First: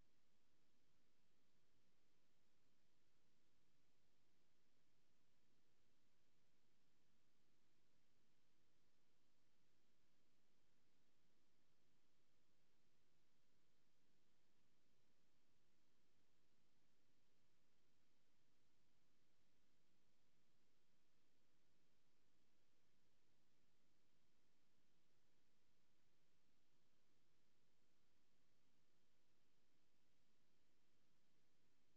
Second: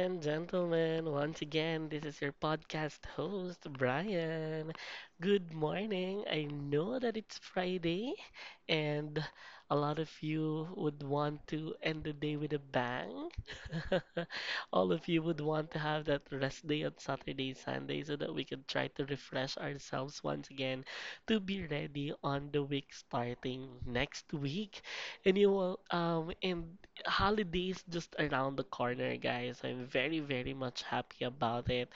and gentlemen, once again, this is your podcast host, Brian. Good morning. I know that it's Friday, and a lot of you would want to end the day with a bang. All of you would want to have that rest day on Saturday, Sunday, so that we can try to refresh ourselves once again to be ready on the week starting next week. And you will, and holidays just around the corner, guys. I'm very, very much happy about it.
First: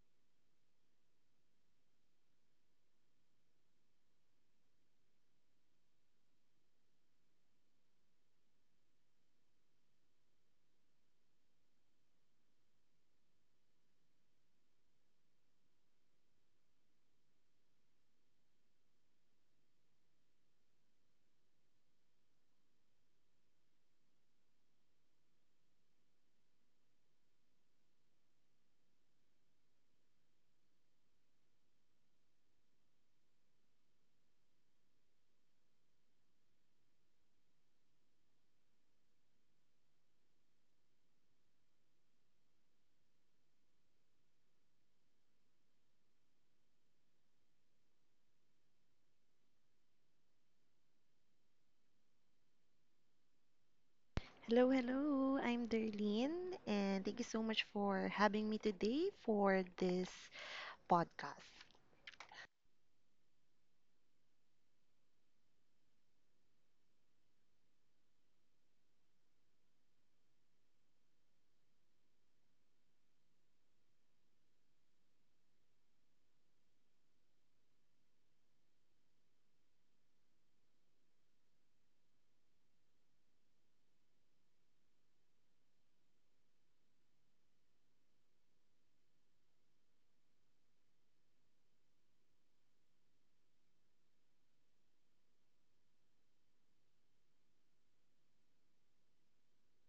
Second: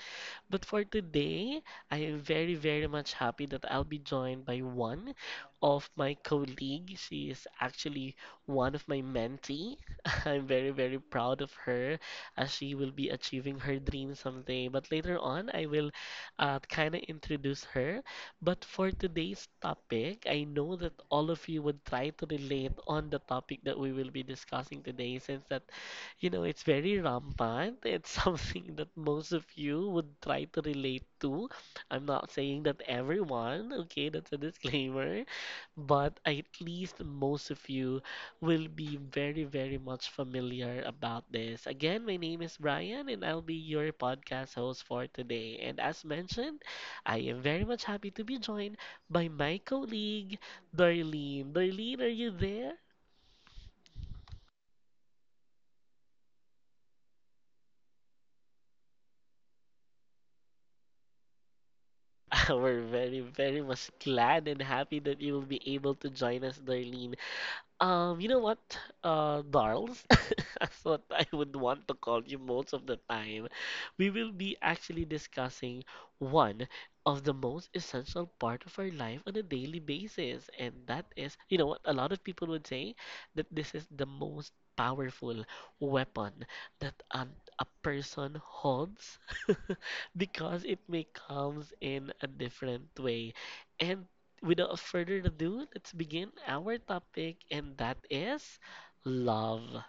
But for today, I am very, very much happy that I'll be joined by one of my colleague. She is actually one of my mentee. I'm very, very proud of her as she will be achieving her dream someday. But later on, I will kind of introduce her. But for today's topic, I know that all of you would try to relate on the topic that we will be discussing today since that you know, it's very rampant. It's something that most of you would try to relate to. I'm not saying that everyone, okay, that's a disclaimer, but at least most of you will be very, very much familiar about this. Again, my name is Brian, and I'll be your podcast host for today. And as mentioned, I am very much happy to be joined by my colleague, Darlene. Darlene, are you there? Hello, hello. I'm Darlene, and thank you so much for having me today for this podcast. We're very, very much glad and happy that you will be able to join us, Darlene. You know what, Darls, that's what I would want to call you most of the time. We will be actually discussing one of the most essential part of our life on a daily basis, and that is, you know what, a lot of people would say that this is the most powerful weapon that a person holds because it may comes in a different way. And without further ado, let's begin our topic, and that is love.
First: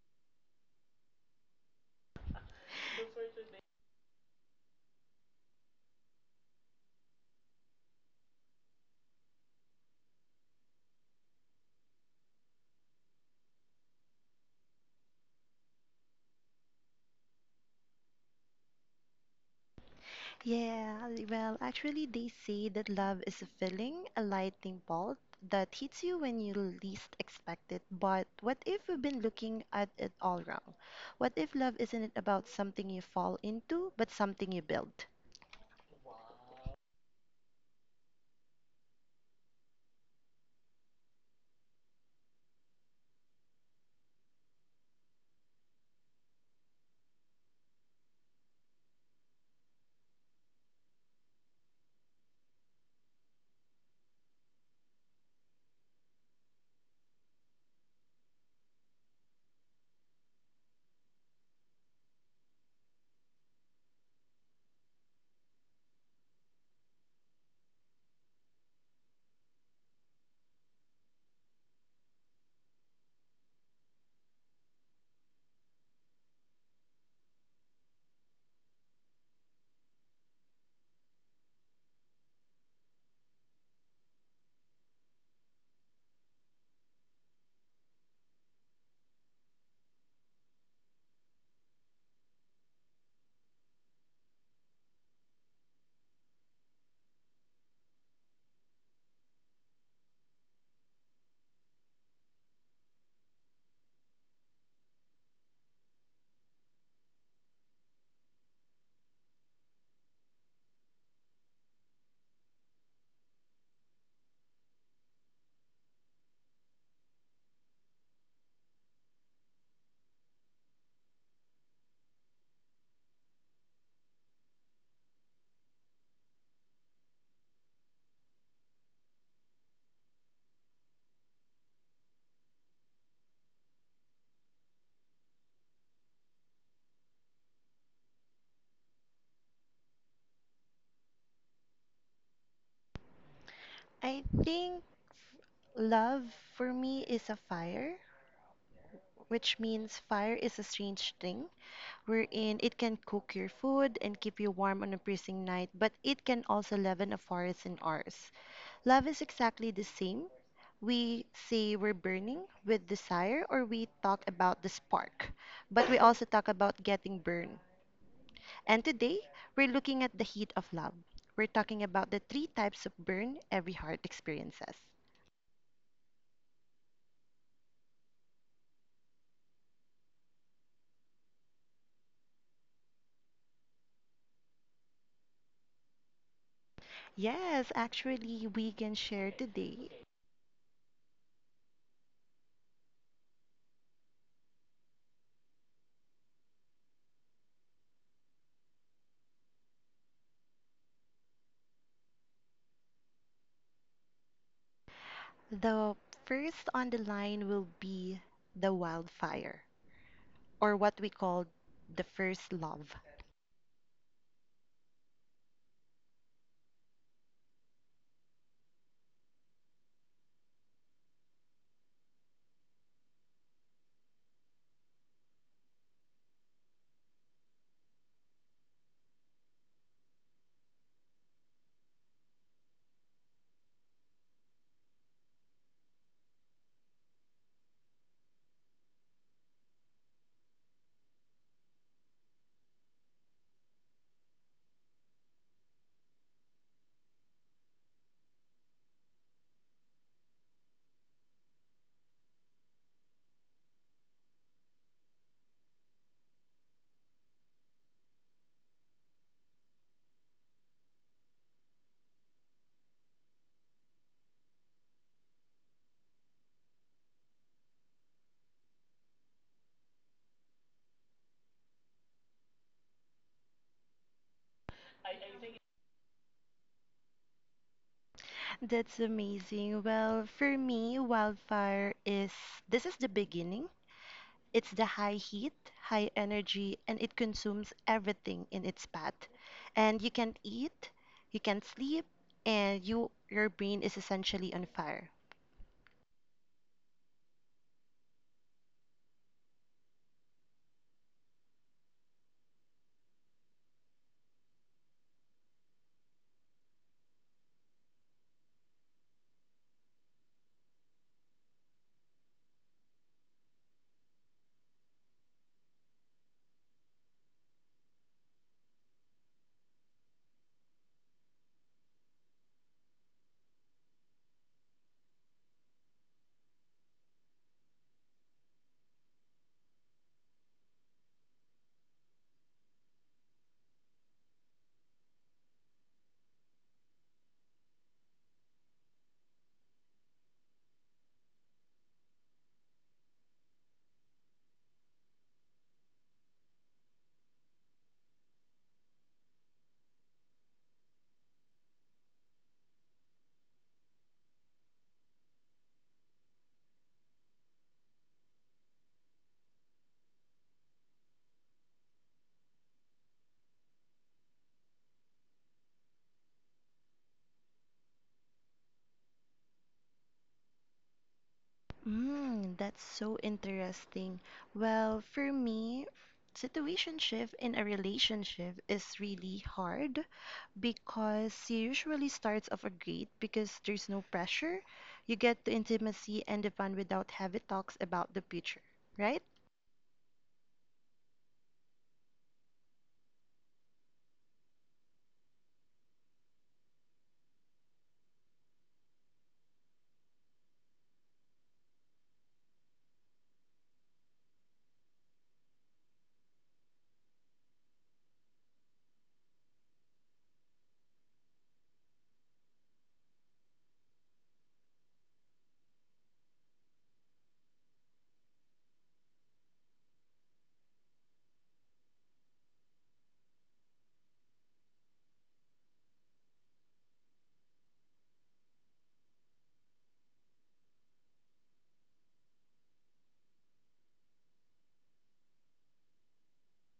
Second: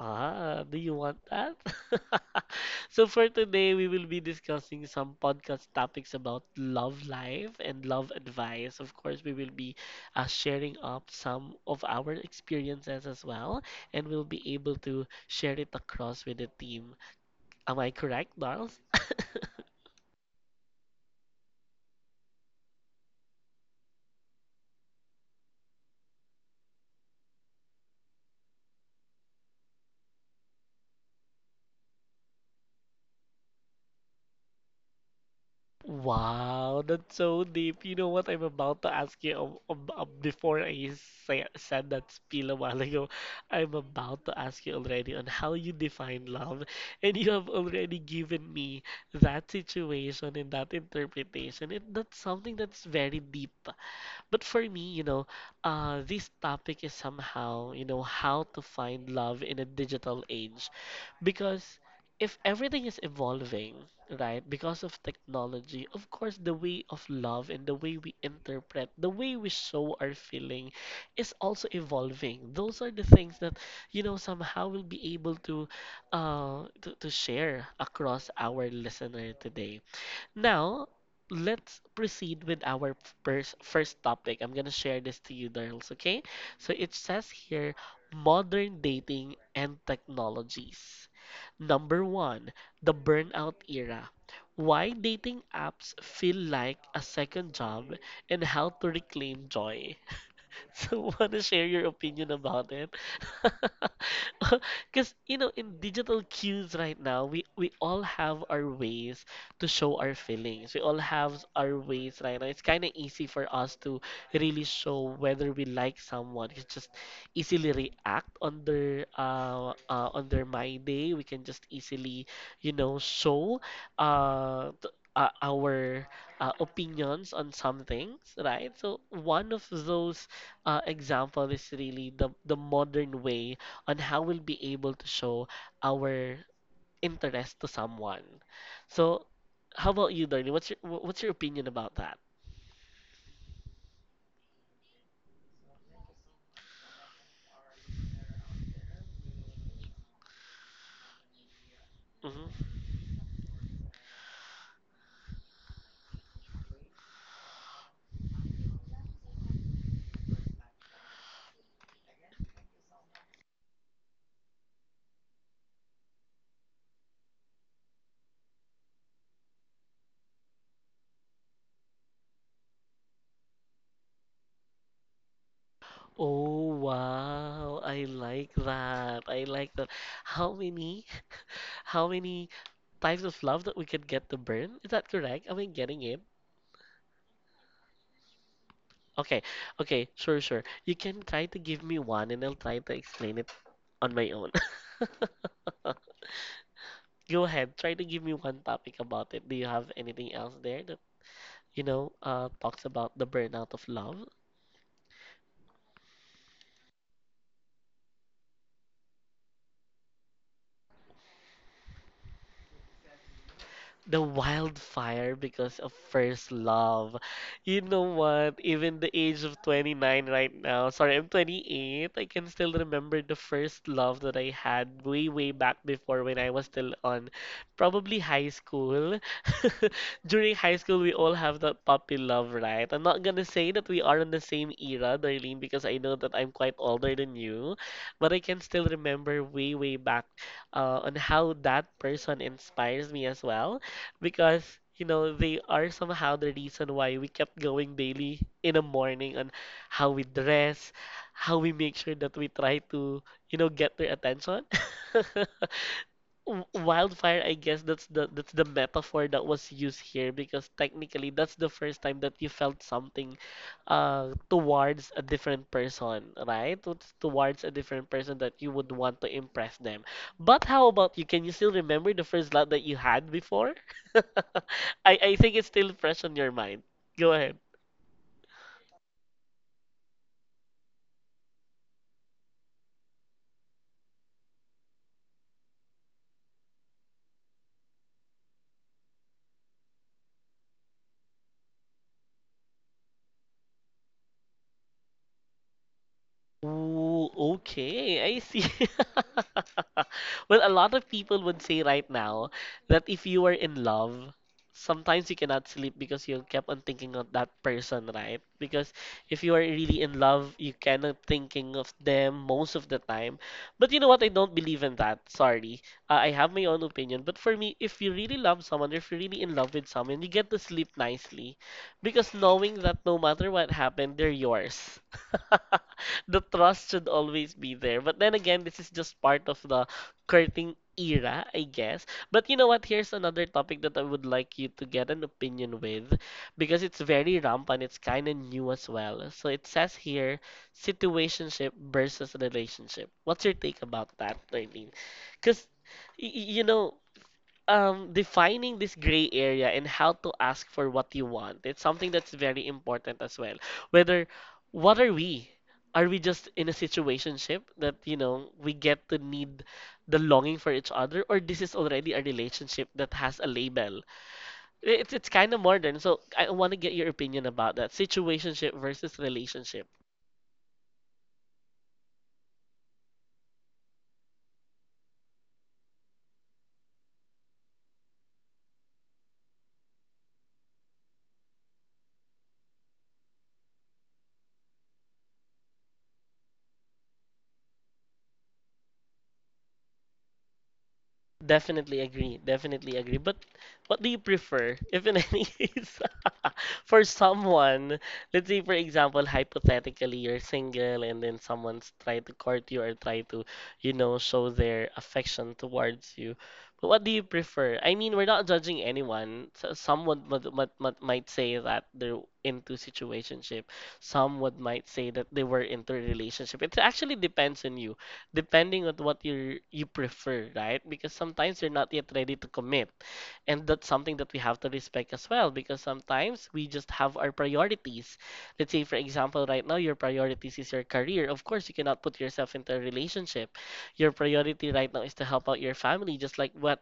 Ah, do you want that? So for today, we will be discussing some podcast topics about love life and love advice. Of course, we will be sharing up some of our experiences as well, and we'll be able to share it across with the team. Am I correct, Darls? Yeah, well, actually, they say that love is a feeling, a lightning bolt that hits you when you least expect it. But what if we've been looking at it all wrong? What if love isn't about something you fall into, but something you build? Wow, that's so deep. You know what I'm about to ask you before I said that spiel a while ago. I'm about to ask you already on how you define love, and you have already given me that situation and that interpretation, and that's something that's very deep. But for me, you know, this topic is somehow, you know, how to find love in a digital age. Because if everything is evolving, right, because of technology, of course, the way of love and the way we interpret, the way we show our feeling is also evolving. Those are the things that, you know, somehow we'll be able to, to share across our listener today. Now, let's proceed with our first topic. I'm gonna share this to you, girls, okay? So it says here modern dating and technologies. Number one, the burnout era. Why dating apps feel like a second job and how to reclaim joy. So, wanna share your opinion about it? Because, you know, in digital cues right now, we all have our ways to show our feelings. We all have our ways right now. It's kind of easy for us to really show whether we like someone. We just easily react on their my day. We can just easily, you know, show our opinions on some things, right? So one of those example is really the modern way on how we'll be able to show our interest to someone. So, how about you, Darlene? What's your opinion about that? I think love for me is a fire, which means fire is a strange thing, wherein Hmm. it can cook your food and keep you warm on a freezing night, but it can also leaven a forest in ours. Love is exactly the same. We say we're burning with desire, or we talk about the spark, but we also talk about getting burned. And today, we're looking at the heat of love. We're talking about the three types of burn every heart experiences. Oh wow, I like that. I like that. How many how many types of love that we can get to burn? Is that correct? Am I getting it? Yes, actually, we can share Okay, okay, today. sure, sure. You can try to give me one and I'll try to explain it on my own. Go ahead, try to give me one topic about it. Do you have anything else there that, you know, talks about the burnout of love? The first on the line will be the wildfire, or what we call the first love. The wildfire because of first love. You know what? Even the age of 29 right now, sorry, I'm 28, I can still remember the first love that I had way, way back before when I was still on probably high school. During high school, we all have that puppy love, right? I'm not gonna say that we are in the same era, Darlene, because I know that I'm quite older than you, but I can still remember way, way back on how that person inspires me as well because you know they are somehow the reason why we kept going daily in the morning on how we dress, how we make sure that we try to you know get their attention. Wildfire, I guess that's the metaphor that was used here because technically that's the first time that you felt something towards a different person, right? Towards a different person that you would want to impress them. But how about you? Can you still remember the first love that you had before? I think it's still fresh on your mind. Go ahead. That's amazing. Well, for me, wildfire is this is the beginning. It's the high heat, high energy, and it consumes everything in its path. And you can't eat, you can't sleep, and your brain is essentially on fire. Ooh, okay, I see. Well, a lot of people would say right now that if you are in love, sometimes you cannot sleep because you kept on thinking of that person, right? Because if you are really in love, you cannot thinking of them most of the time. But you know what? I don't believe in that. Sorry. I have my own opinion. But for me, if you really love someone, if you're really in love with someone, you get to sleep nicely because knowing that no matter what happened, they're yours. The trust should always be there. But then again, this is just part of the courting era, I guess. But you know what? Here's another topic that I would like you to get an opinion with because it's very rampant. It's kind of new as well. So it says here situationship versus relationship. What's your take about that, Darlene? Because, you know, defining this gray area and how to ask for what you want. It's something that's very important as well. Whether, what are we? Are we just in a situationship that, you know, we get to need the longing for each other, or this is already a relationship that has a label? It's kind of modern, so I want to get your opinion about that. Situationship versus relationship. Mm, that's so interesting. Well, for me, situationship in a relationship is really hard because you usually starts off a great because there's no pressure. You get the intimacy and the fun without heavy talks about the future, right? Definitely agree. Definitely agree. But what do you prefer, if in any case, for someone, let's say for example, hypothetically, you're single and then someone's trying to court you or try to, you know, show their affection towards you. But what do you prefer? I mean, we're not judging anyone. So someone might say that they're into situationship. Some would might say that they were into a relationship. It actually depends on you depending on what you prefer, right? Because sometimes you're not yet ready to commit. And that's something that we have to respect as well because sometimes we just have our priorities. Let's say, for example, right now your priorities is your career. Of course, you cannot put yourself into a relationship. Your priority right now is to help out your family, just like what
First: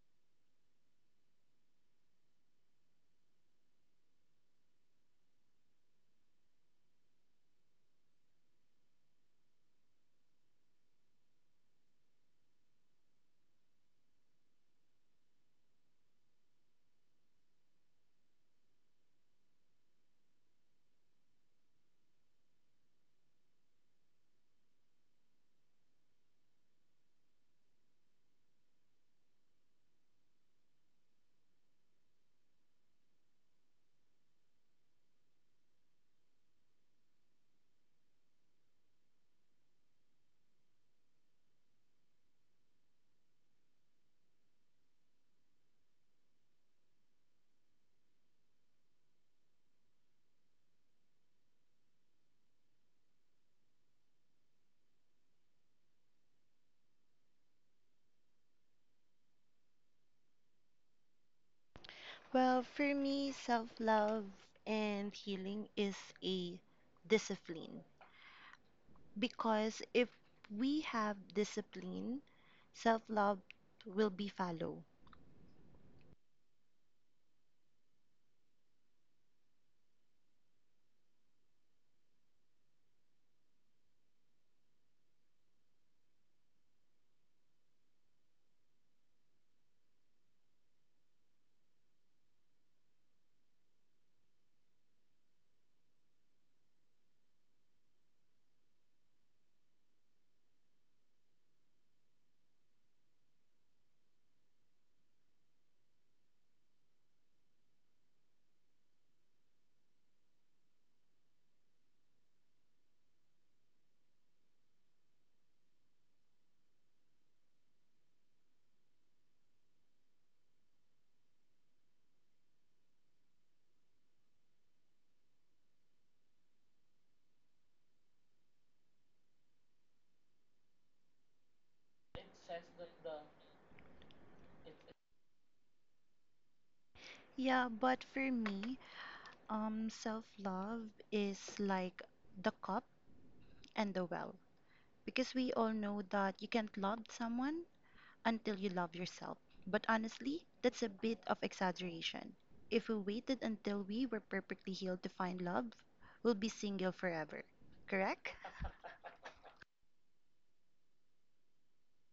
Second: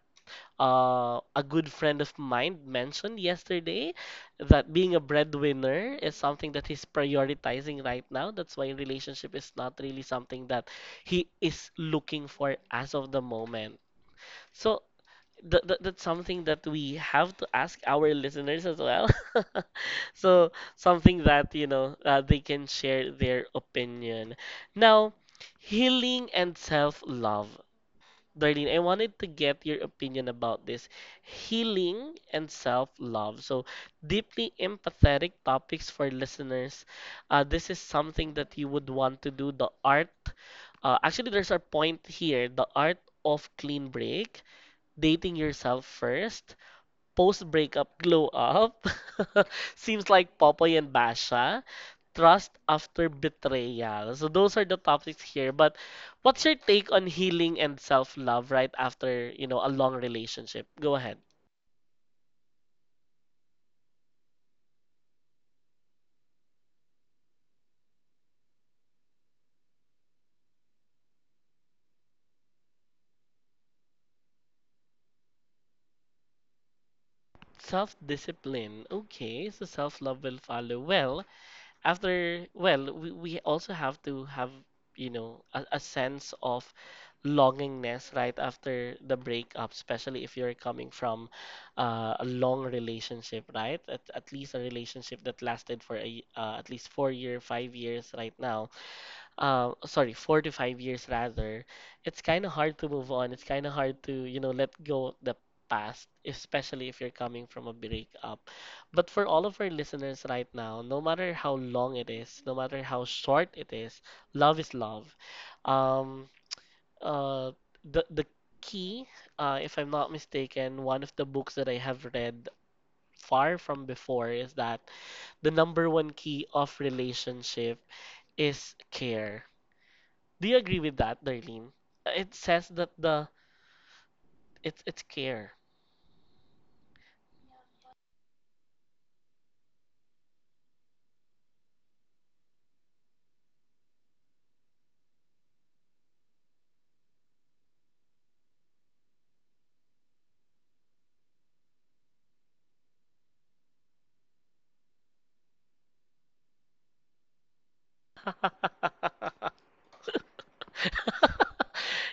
a good friend of mine mentioned yesterday that being a breadwinner is something that he's prioritizing right now. That's why relationship is not really something that he is looking for as of the moment. So that's something that we have to ask our listeners as well. So something that, you know, they can share their opinion. Now, healing and self-love. Darlene, I wanted to get your opinion about this healing and self-love. So, deeply empathetic topics for listeners. This is something that you would want to do. The art, actually, there's a point here. The art of clean break, dating yourself first, post-breakup glow up. Seems like Popoy and Basha trust after betrayal. So those are the topics here. But what's your take on healing and self-love right after, you know, a long relationship? Go ahead. Well, for me, self-love and healing is a discipline, because if we have discipline, self-love will be follow. Self-discipline. Okay, so self-love will follow. Well, we also have to have a sense of longingness right after the breakup, especially if you're coming from a long relationship, right? At least a relationship that lasted for at least 4 year 5 years right now, sorry, 4 to 5 years rather. It's kind of hard to move on. It's kind of hard to, let go of the past, especially if you're coming from a breakup. But for all of our listeners right now, no matter how long it is, no matter how short it is, love is love. Um, uh, the key, if I'm not mistaken, one of the books that I have read far from before is that the number one key of relationship is care. Do you agree with that, Darlene? It says that the it's care. Yeah, but for me, self-love is like the cup and the well. Because we all know that you can't love someone until you love yourself. But honestly, that's a bit of exaggeration. If we waited until we were perfectly healed to find love, we'll be single forever. Correct?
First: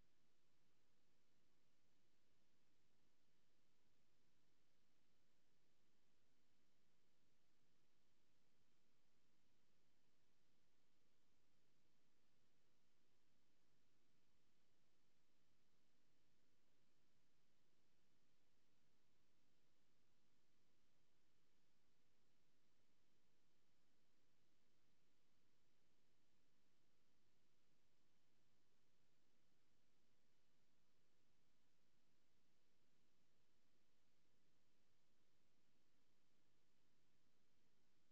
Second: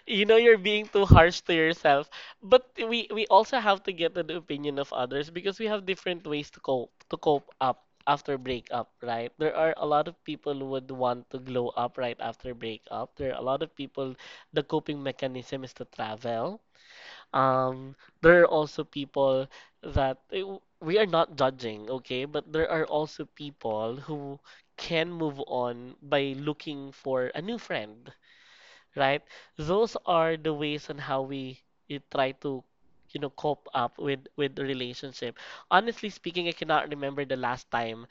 You know you're being too harsh to yourself, but we also have to get the opinion of others, because we have different ways to cope up after breakup, right? There are a lot of people who would want to glow up right after breakup. There are a lot of people the coping mechanism is to travel. Um, there are also people that we are not judging, okay? But there are also people who can move on by looking for a new friend, right? Those are the ways on how we try to, you know, cope up with the relationship. Honestly speaking, I cannot remember the last time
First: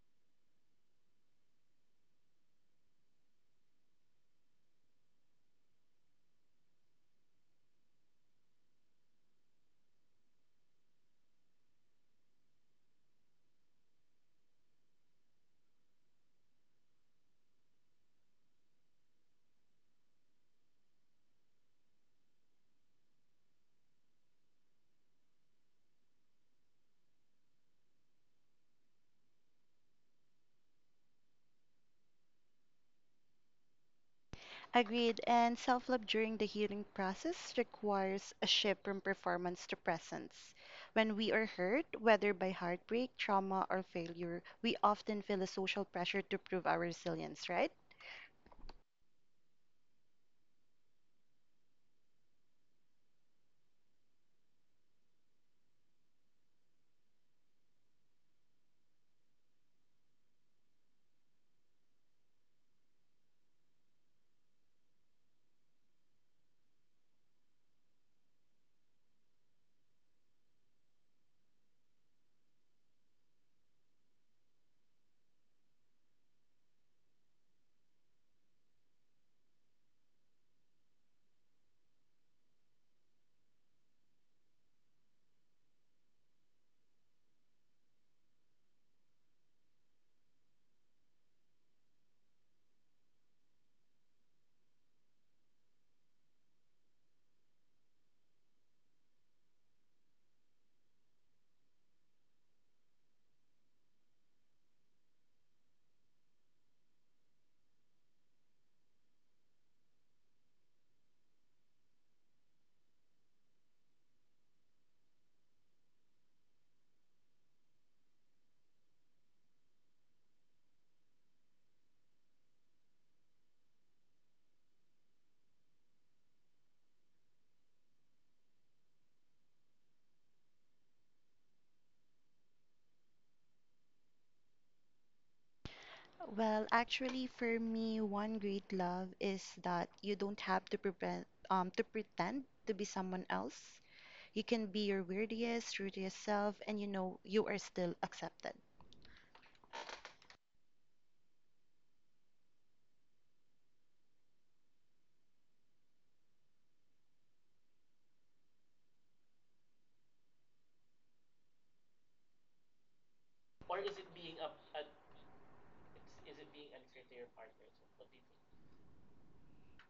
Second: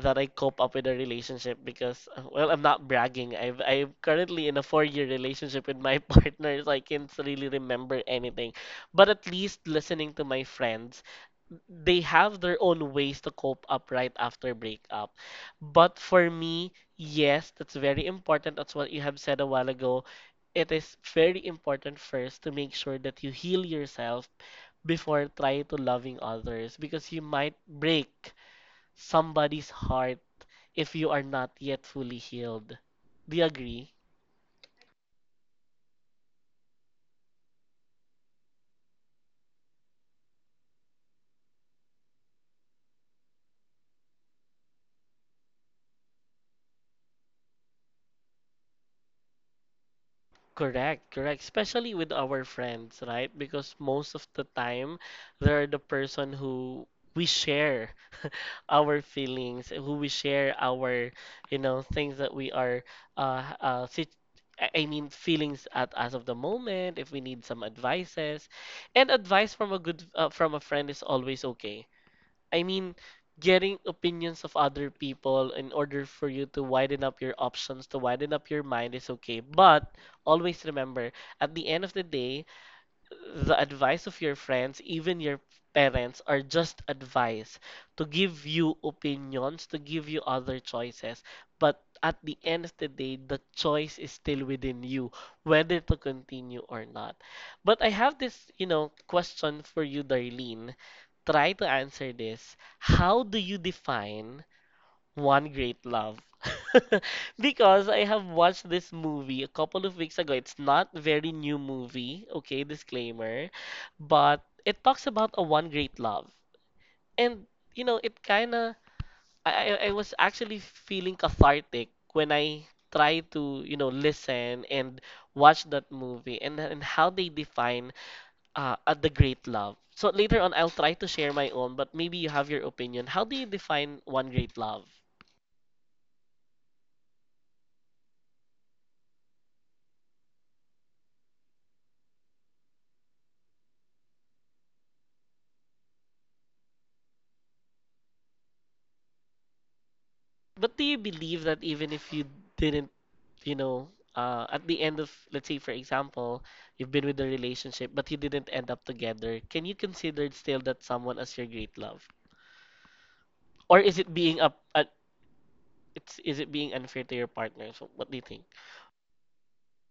that I cope up with a relationship, because, well, I'm not bragging. I'm currently in a four-year relationship with my partner, so I can't really remember anything. But at least listening to my friends, they have their own ways to cope up right after breakup. But for me, yes, that's very important. That's what you have said a while ago. It is very important first to make sure that you heal yourself before trying to loving others, because you might break somebody's heart if you are not yet fully healed. Do you agree? Agreed. And self love during the healing process requires a shift from performance to presence. When we are hurt, whether by heartbreak, trauma, or failure, we often feel a social pressure to prove our resilience, right? Correct, correct. Especially with our friends, right? Because most of the time, they're the person who we share our feelings, who we share our, you know, things that we are, sit I mean, feelings at as of the moment. If we need some advices, and advice from a good, from a friend is always okay. I mean, getting opinions of other people in order for you to widen up your options, to widen up your mind is okay. But always remember, at the end of the day, the advice of your friends, even your parents, are just advice to give you opinions, to give you other choices. But at the end of the day, the choice is still within you, whether to continue or not. But I have this, you know, question for you, Darlene. Try to answer this. How do you define one Great Love? Because I have watched this movie a couple of weeks ago. It's not very new movie, okay, disclaimer, but it talks about a one great love. And you know, it kind of I was actually feeling cathartic when I try to, you know, listen and watch that movie, and how they define the great love. So later on I'll try to share my own, but maybe you have your opinion. How do you define one great love? Well, actually, for me, one great love is that you don't have to prevent, to pretend to be someone else. You can be your weirdest, rudest self, and you know you are still accepted. But do you believe that even if you didn't, you know, at the end of, let's say, for example, you've been with a relationship, but you didn't end up together, can you consider still that someone as your great love? Or is it being is it being unfair to your partner? So what do you think?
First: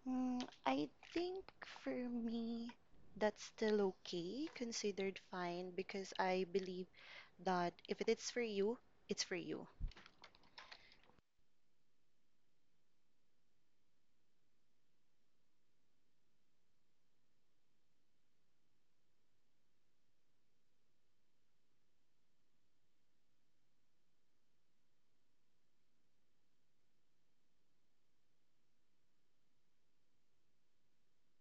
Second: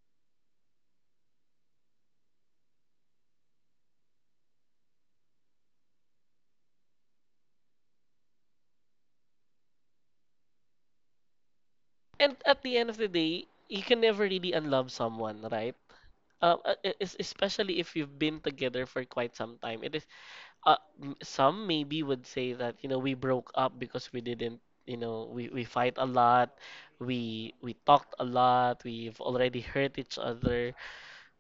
Mm, I think for me, that's still okay, considered fine, because I believe that if it is for you, it's for you. And at the end of the day, you can never really unlove someone, right? Especially if you've been together for quite some time, it is some maybe would say that, you know, we broke up because we didn't, you know, we fight a lot, we talked a lot, we've already hurt each other.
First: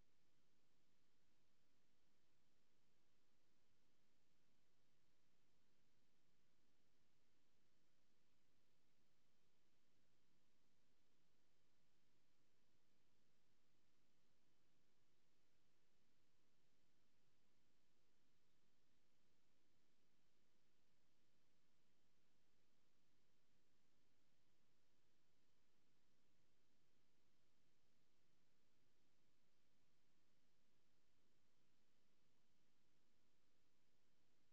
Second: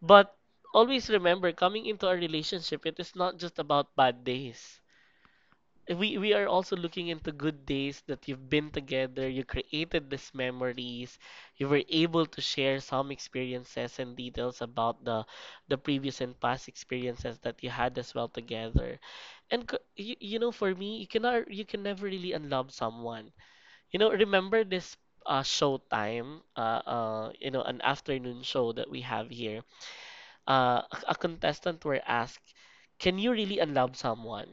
But always remember, coming into a relationship, it is not just about bad days. We are also looking into good days, that you've been together, you created these memories, you were able to share some experiences and details about the previous and past experiences that you had as well together. And you know, for me, you cannot, you can never really unlove someone. You know, remember this show time, you know, an afternoon show that we have here. A contestant were asked, "Can you really unlove someone?"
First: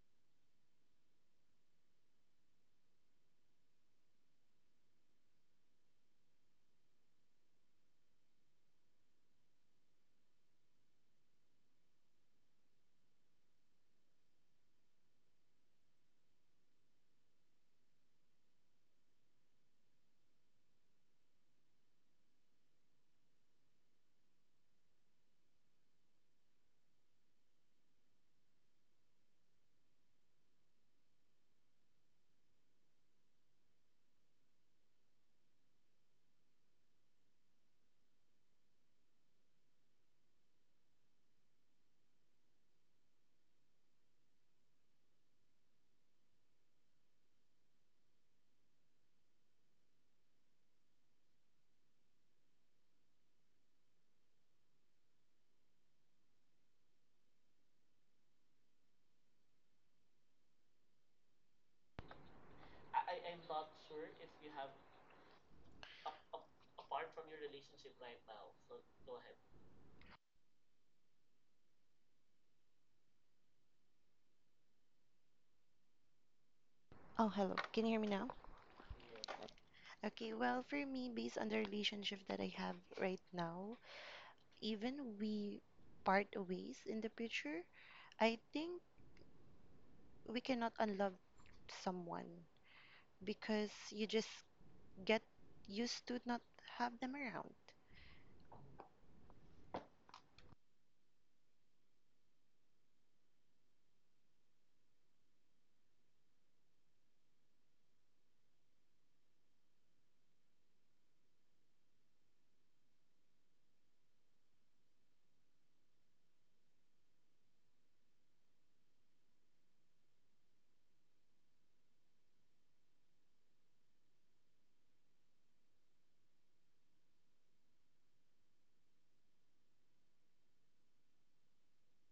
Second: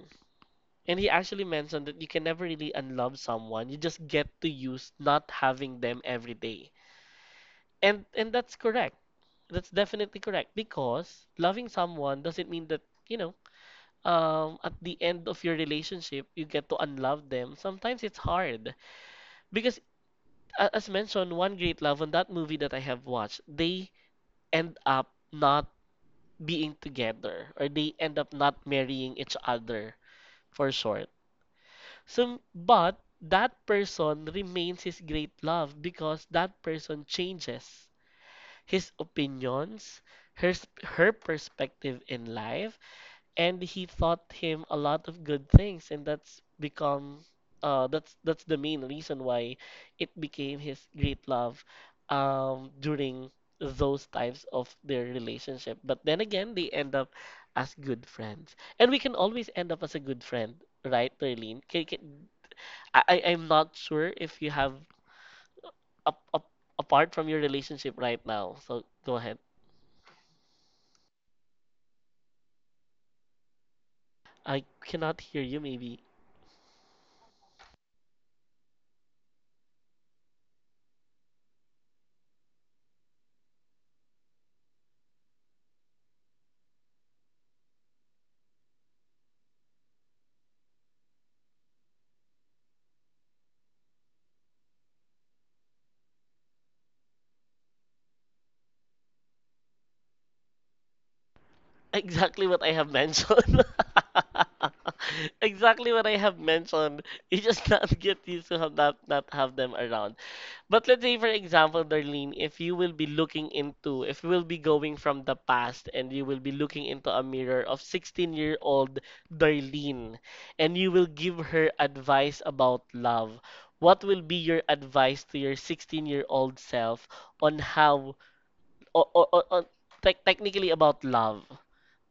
And he actually mentioned that you can never really unlove someone. You just get to use not having them every day. And that's correct. That's definitely correct, because loving someone doesn't mean that, you know, at the end of your relationship, you get to unlove them. Sometimes it's hard because, as mentioned, one great love on that movie that I have watched, they end up not being together, or they end up not marrying each other, for short. So, but that person remains his great love, because that person changes his opinions, her s- her perspective in life, and he taught him a lot of good things, and that's become that's the main reason why it became his great love, during those times of their relationship. But then again, they end up as good friends, and we can always end up as a good friend, right, Perlene? I'm not sure if you have up, up, apart from your relationship right now, so go ahead. I cannot hear you maybe. Oh, hello. Can you hear me now? Okay, well, for me, based on the relationship that I have right now, even we part ways in the future, I think we cannot unlove someone because you just get used to not have them around. Exactly what I have mentioned. Exactly what I have mentioned. You just not get used to have not have them around. But let's say, for example, Darlene, if you will be looking into, if you will be going from the past and you will be looking into a mirror of 16-year-old Darlene, and you will give her advice about love, what will be your advice to your 16-year-old self on how, or, or, or, technically about love?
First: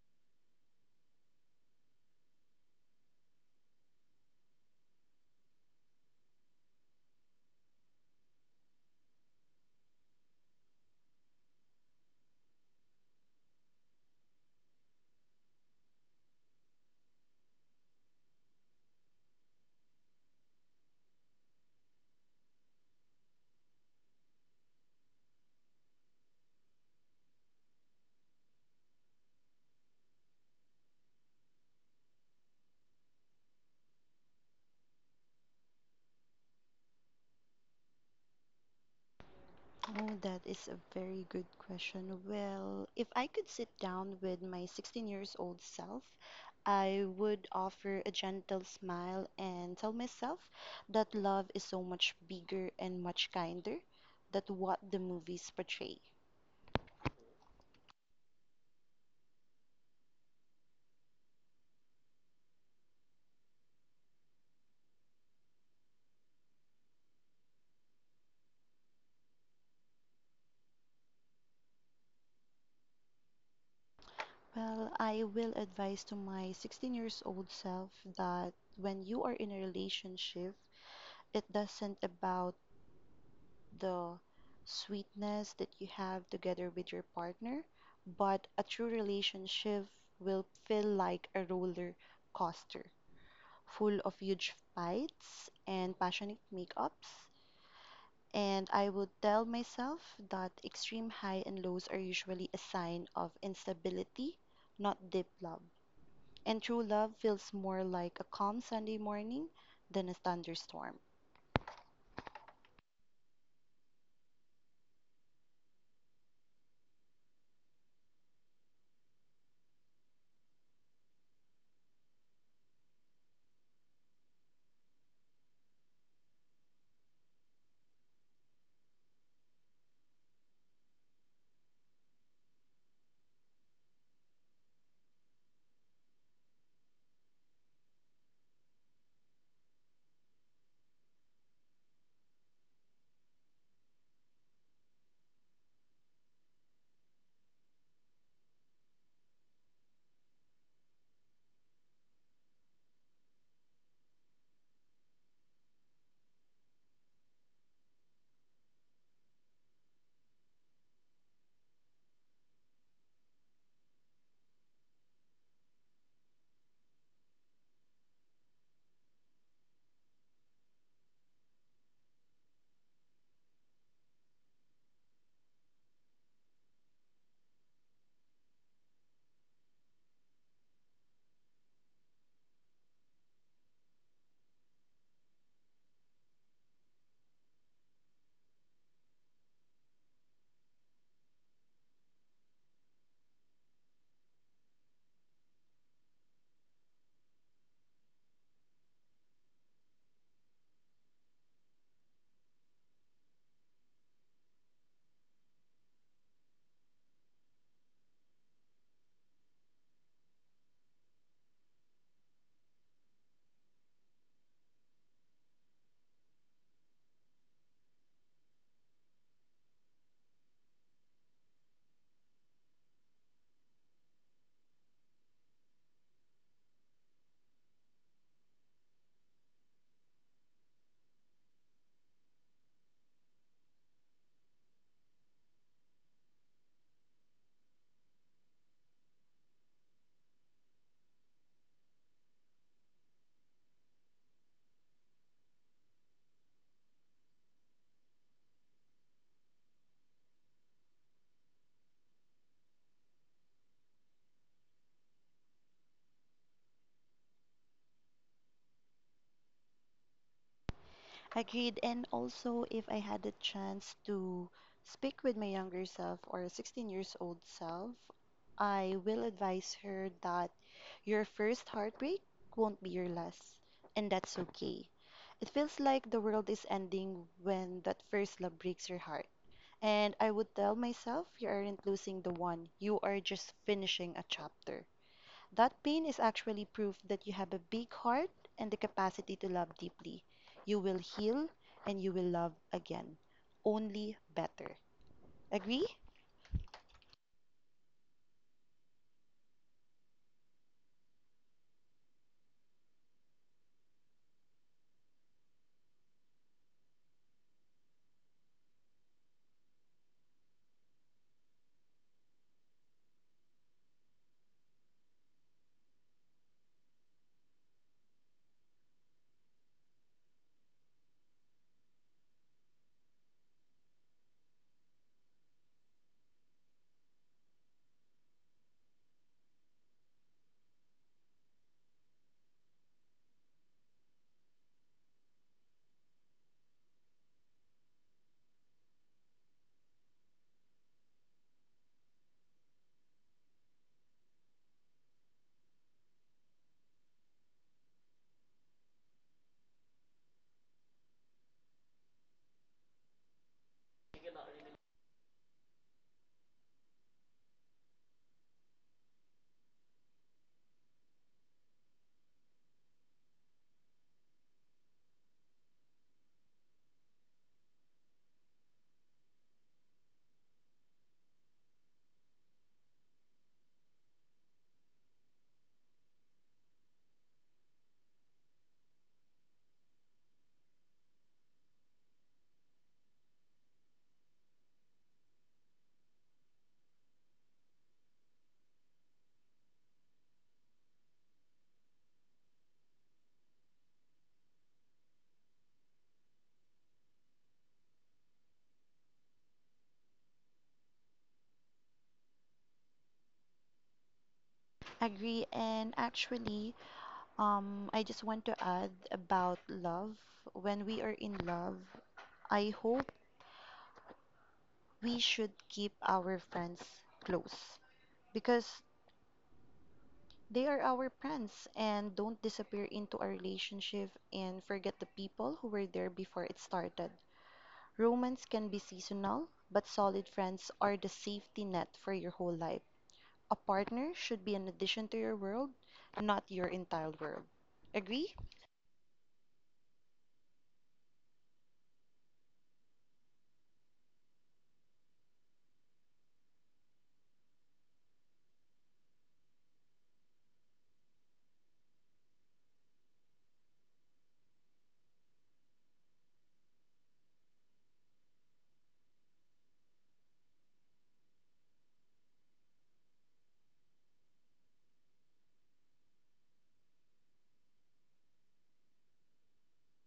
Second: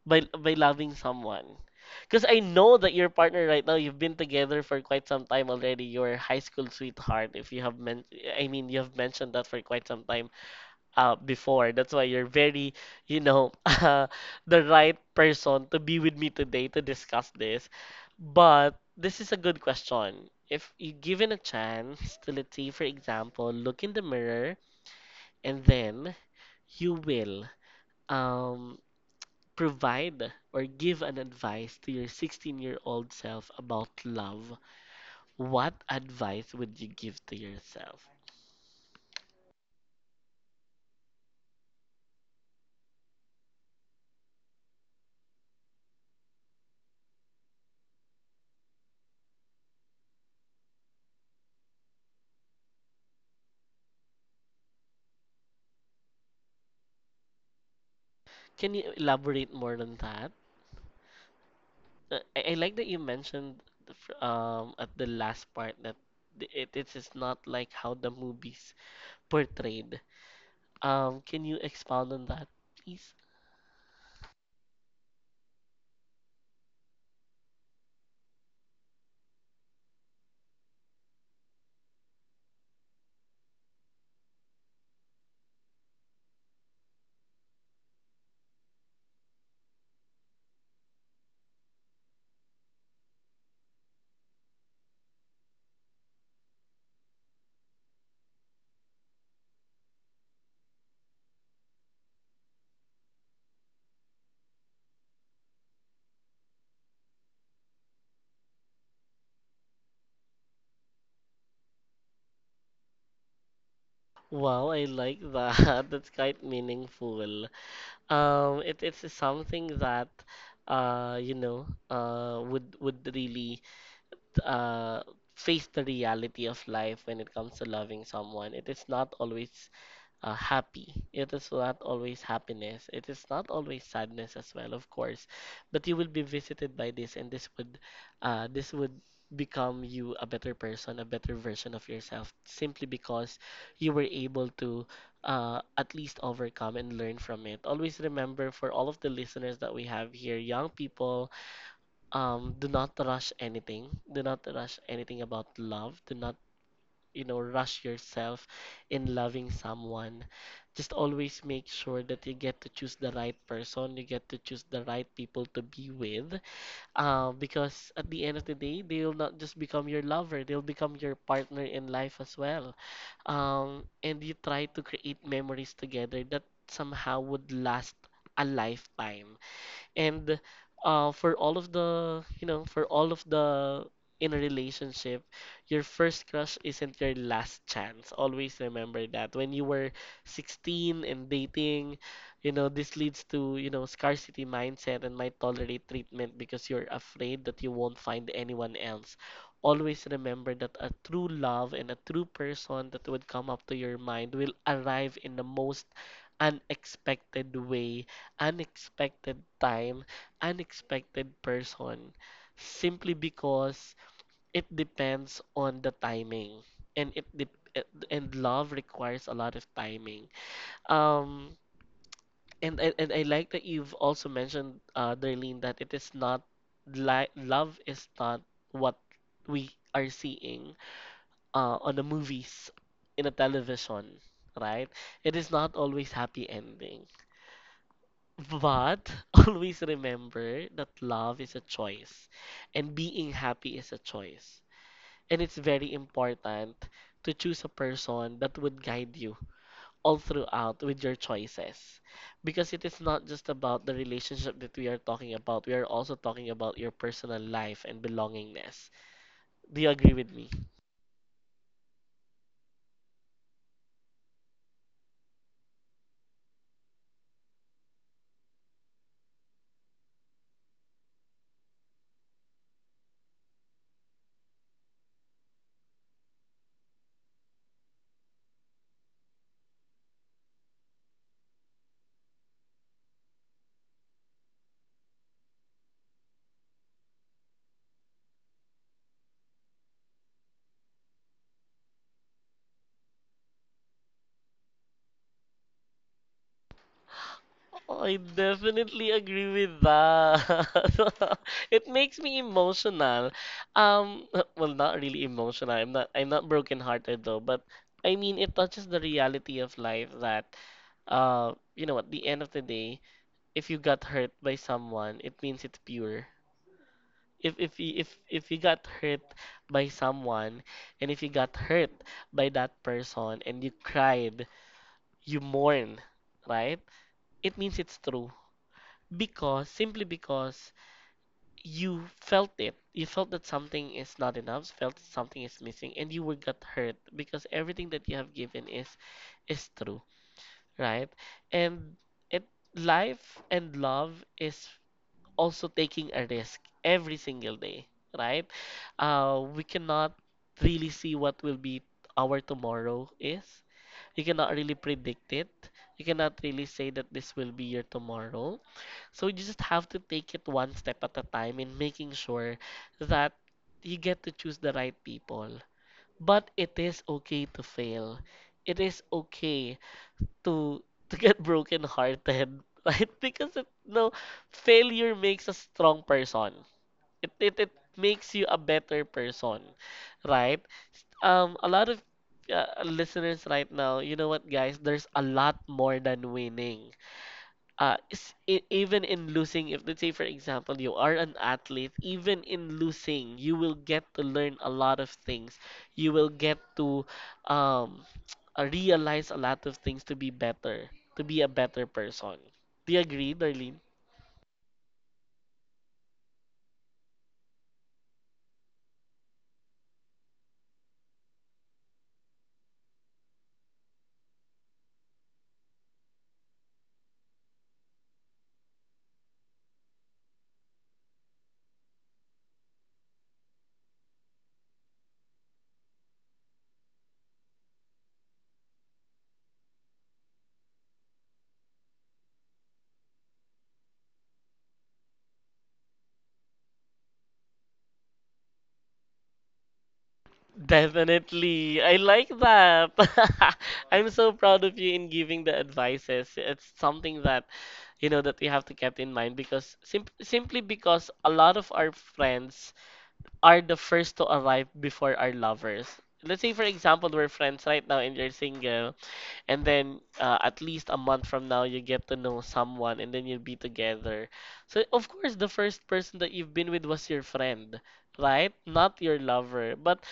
By loving someone. Because I know that your partner right now, you've been together for quite some time already. Your high school sweetheart, if you have men, I mean, you have mentioned that for quite some time before. That's why you're very, you know, the right person to be with me today to discuss this. But this is a good question. If you given a chance to, let's say, for example, look in the mirror, and then you will um Provide or give an advice to your 16-year-old self about love. What advice would you give to yourself? Oh, that is a very good question. Well, if I could sit down with my 16 years old self, I would offer a gentle smile and tell myself that love is so much bigger and much kinder than what the movies portray. Can you elaborate more on that? I like that you mentioned the at the last part that it is not like how the movies portrayed. Can you expound on that, please? Well, I will advise to my 16 years old self that when you are in a relationship, it doesn't about the sweetness that you have together with your partner, but a true relationship will feel like a roller coaster full of huge fights and passionate makeups. And I would tell myself that extreme high and lows are usually a sign of instability, not deep love. And true love feels more like a calm Sunday morning than a thunderstorm. Wow, I like that. That's quite meaningful. It's something that you know would really uh, face the reality of life when it comes to loving someone. It is not always happy. It is not always happiness. It is not always sadness as well, of course. But you will be visited by this, and this would become you a better person, a better version of yourself, simply because you were able to. At least overcome and learn from it. Always remember for all of the listeners that we have here, young people, do not rush anything, about love. Do not, you know, rush yourself in loving someone. Just always make sure that you get to choose the right person, you get to choose the right people to be with, because at the end of the day they'll not just become your lover, they'll become your partner in life as well. And you try to create memories together that somehow would last a lifetime. And for all of the, you know, for all of the in a relationship, your first crush isn't your last chance. Always remember that when you were 16 and dating, you know, this leads to, you know, scarcity mindset, and might tolerate treatment because you're afraid that you won't find anyone else. Always remember that a true love and a true person that would come up to your mind will arrive in the most unexpected way, unexpected time, unexpected person, simply because it depends on the timing, and it dep and love requires a lot of timing. Um, and and I like that you've also mentioned, Darlene, that it is not like love is not what we are seeing, on the movies, in a television, right? It is not always happy ending. But always remember that love is a choice, and being happy is a choice. And it's very important to choose a person that would guide you all throughout with your choices. Because it is not just about the relationship that we are talking about, we are also talking about your personal life and belongingness. Do you agree with me? Agreed. And also, if I had the chance to speak with my younger self or 16 years old self, I will advise her that your first heartbreak won't be your last, and that's okay. It feels like the world is ending when that first love breaks your heart. And I would tell myself you aren't losing the one, you are just finishing a chapter. That pain is actually proof that you have a big heart and the capacity to love deeply. You will heal and you will love again, only better. Agree? I definitely agree with that. It makes me emotional. Um, well, not really emotional. I'm not broken-hearted though, but I mean it touches the reality of life that at the end of the day, if you got hurt by someone, it means it's pure. If you got hurt by someone and if you got hurt by that person and you cried, you mourn, right? It means it's true because simply because you felt it. You felt that something is not enough felt something is missing and you were got hurt because everything that you have given is true, right? And it life and love is also taking a risk every single day, right? We cannot really see what will be our tomorrow is. You cannot really predict it. You cannot really say that this will be your tomorrow. So you just have to take it one step at a time in making sure that you get to choose the right people. But it is okay to fail. It is okay to get broken hearted, right? Because it, no failure makes a strong person. It makes you a better person, right? A lot of listeners right now, you know what, guys? There's a lot more than winning even in losing, if let's say, for example, you are an athlete, even in losing, you will get to learn a lot of things. You will get to um, realize a lot of things to be better, to be a better person. Do you agree, Darlene? Agree. And actually, I just want to add about love. When we are in love, I hope we should keep our friends close because they are our friends and don't disappear into a relationship and forget the people who were there before it started. Romance can be seasonal, but solid friends are the safety net for your whole life. A partner should be an addition to your world, not your entire world. Agree? Definitely. I like that. I'm so proud of you in giving the advices. It's something that you know that we have to keep in mind because simply because a lot of our friends are the first to arrive before our lovers. Let's say, for example, we're friends right now and you're single, and then at least a month from now, you get to know someone and then you'll be together. So, of course, the first person that you've been with was your friend, right? Not your lover. But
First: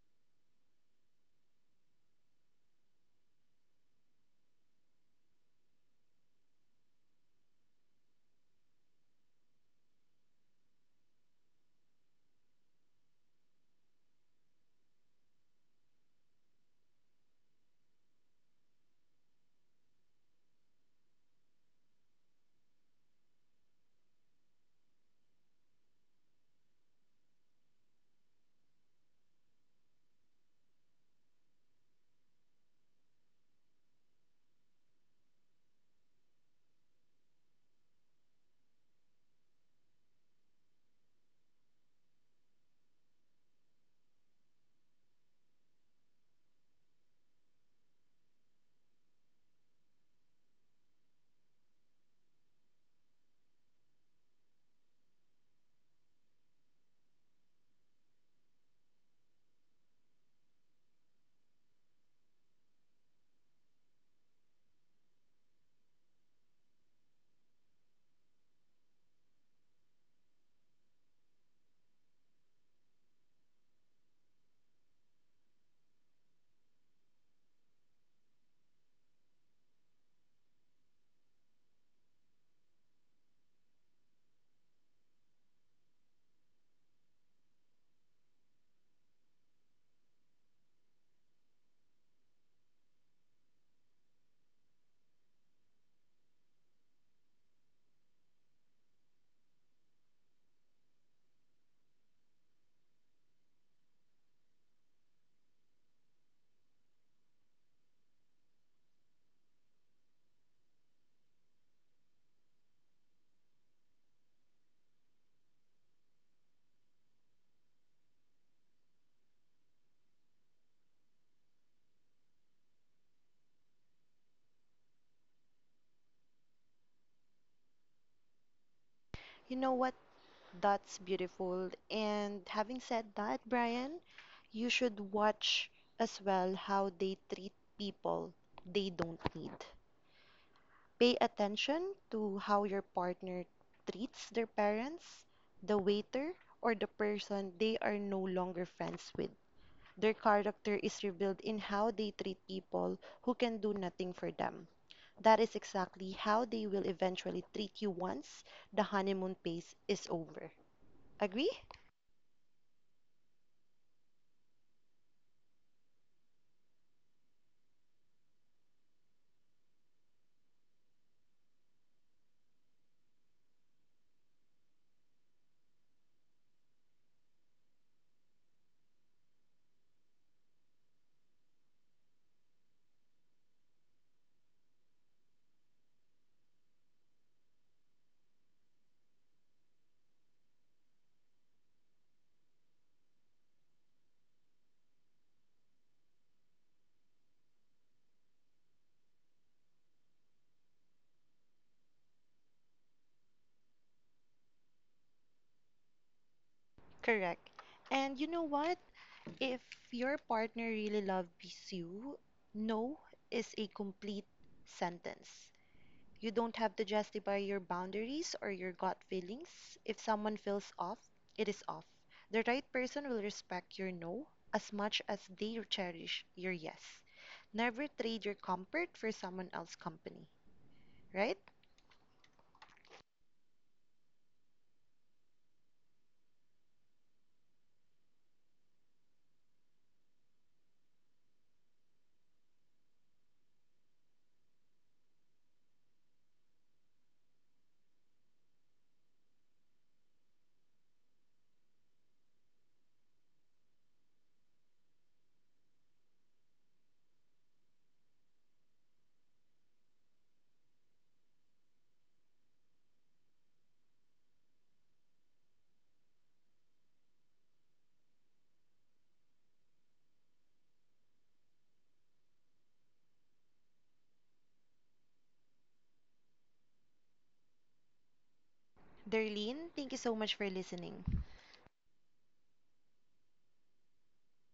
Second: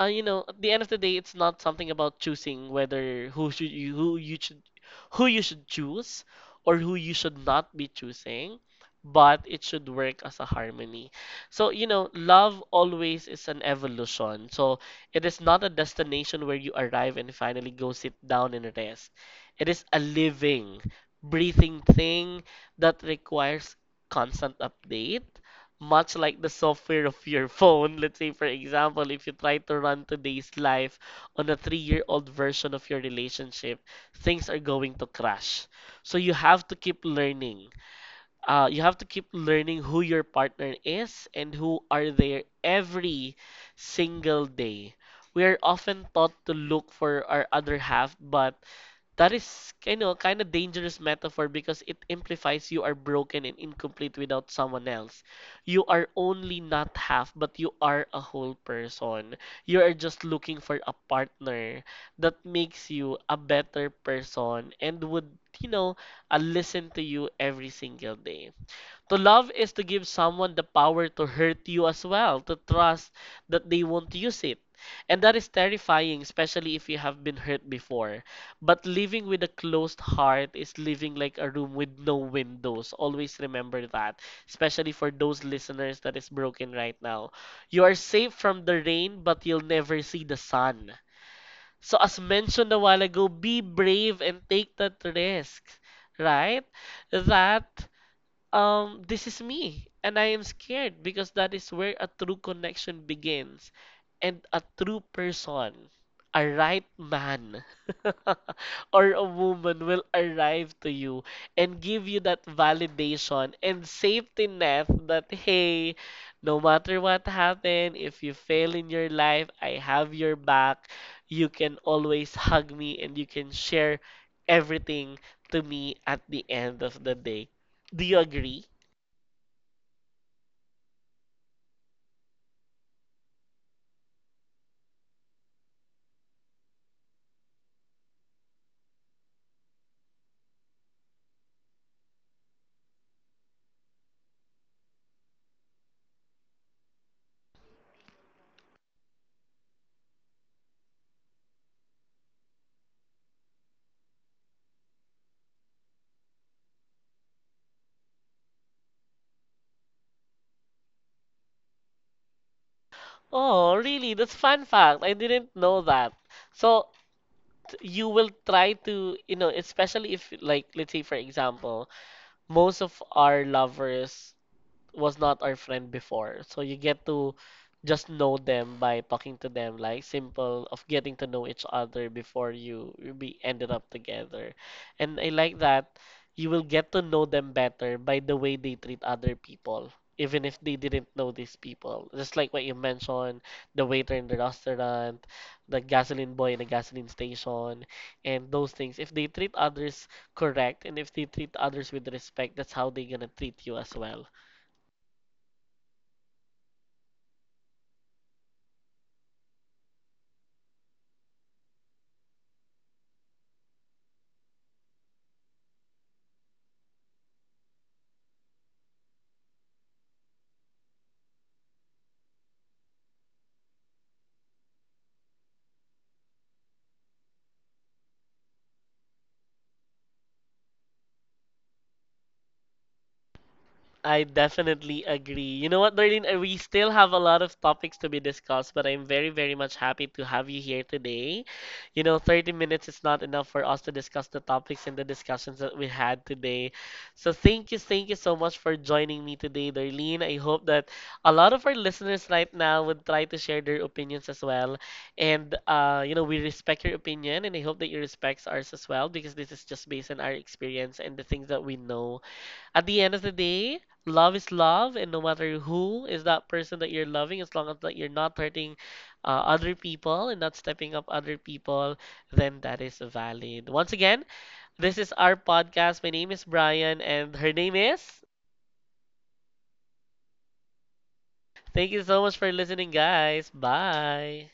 you know, at the end of the day, it's not something about choosing whether who should you who you should choose or who you should not be choosing, but it should work as a harmony. So, you know, love always is an evolution. So, it is not a destination where you arrive and finally go sit down and rest. It is a living, breathing thing that requires constant update, much like the software of your phone. Let's say, for example, if you try to run today's life on a three-year-old version of your relationship, things are going to crash. So you have to keep learning. You have to keep learning who your partner is and who are there every single day. We are often taught to look for our other half, but that is, you know, kind of dangerous metaphor because it implies you are broken and incomplete without someone else. You are only not half, but you are a whole person. You are just looking for a partner that makes you a better person and would, you know listen to you every single day. To love is to give someone the power to hurt you as well, to trust that they won't use it. And that is terrifying, especially if you have been hurt before. But living with a closed heart is living like a room with no windows. Always remember that, especially for those listeners that is broken right now. You are safe from the rain, but you'll never see the sun. So, as mentioned a while ago, be brave and take that risk, right? That this is me, and I am scared because that is where a true connection begins, and a true person, a right man, or a woman will arrive to you and give you that validation and safety net that, hey, no matter what happened, if you fail in your life, I have your back. You can always hug me and you can share everything to me at the end of the day. Do you agree? You know what? That's beautiful. And having said that, Brian, you should watch as well how they treat people they don't need. Pay attention to how your partner treats their parents, the waiter, or the person they are no longer friends with. Their character is revealed in how they treat people who can do nothing for them. That is exactly how they will eventually treat you once the honeymoon phase is over. Agree? Oh, really? That's fun fact. I didn't know that. So you will try to, you know, especially if like let's say for example, most of our lovers was not our friend before. So you get to just know them by talking to them, like simple of getting to know each other before you be ended up together. And I like that you will get to know them better by the way they treat other people, even if they didn't know these people. Just like what you mentioned, the waiter in the restaurant, the gasoline boy in the gasoline station, and those things. If they treat others correct and if they treat others with respect, that's how they're gonna treat you as well. Correct. And you know what? If your partner really loves you, no is a complete sentence. You don't have to justify your boundaries or your gut feelings. If someone feels off, it is off. The right person will respect your no as much as they cherish your yes. Never trade your comfort for someone else's company, right? I definitely agree. You know what, Darlene? We still have a lot of topics to be discussed, but I'm very, very much happy to have you here today. You know, 30 minutes is not enough for us to discuss the topics and the discussions that we had today. So thank you so much for joining me today, Darlene. I hope that a lot of our listeners right now would try to share their opinions as well. And, you know, we respect your opinion, and I hope that you respect ours as well because this is just based on our experience and the things that we know at the end of the day. Love is love, and no matter who is that person that you're loving, as long as that you're not hurting other people and not stepping up other people, then that is valid. Once again, this is our podcast. My name is Brian, and her name is. Darlene, thank you so much for listening. Thank you so much for listening, guys. Bye.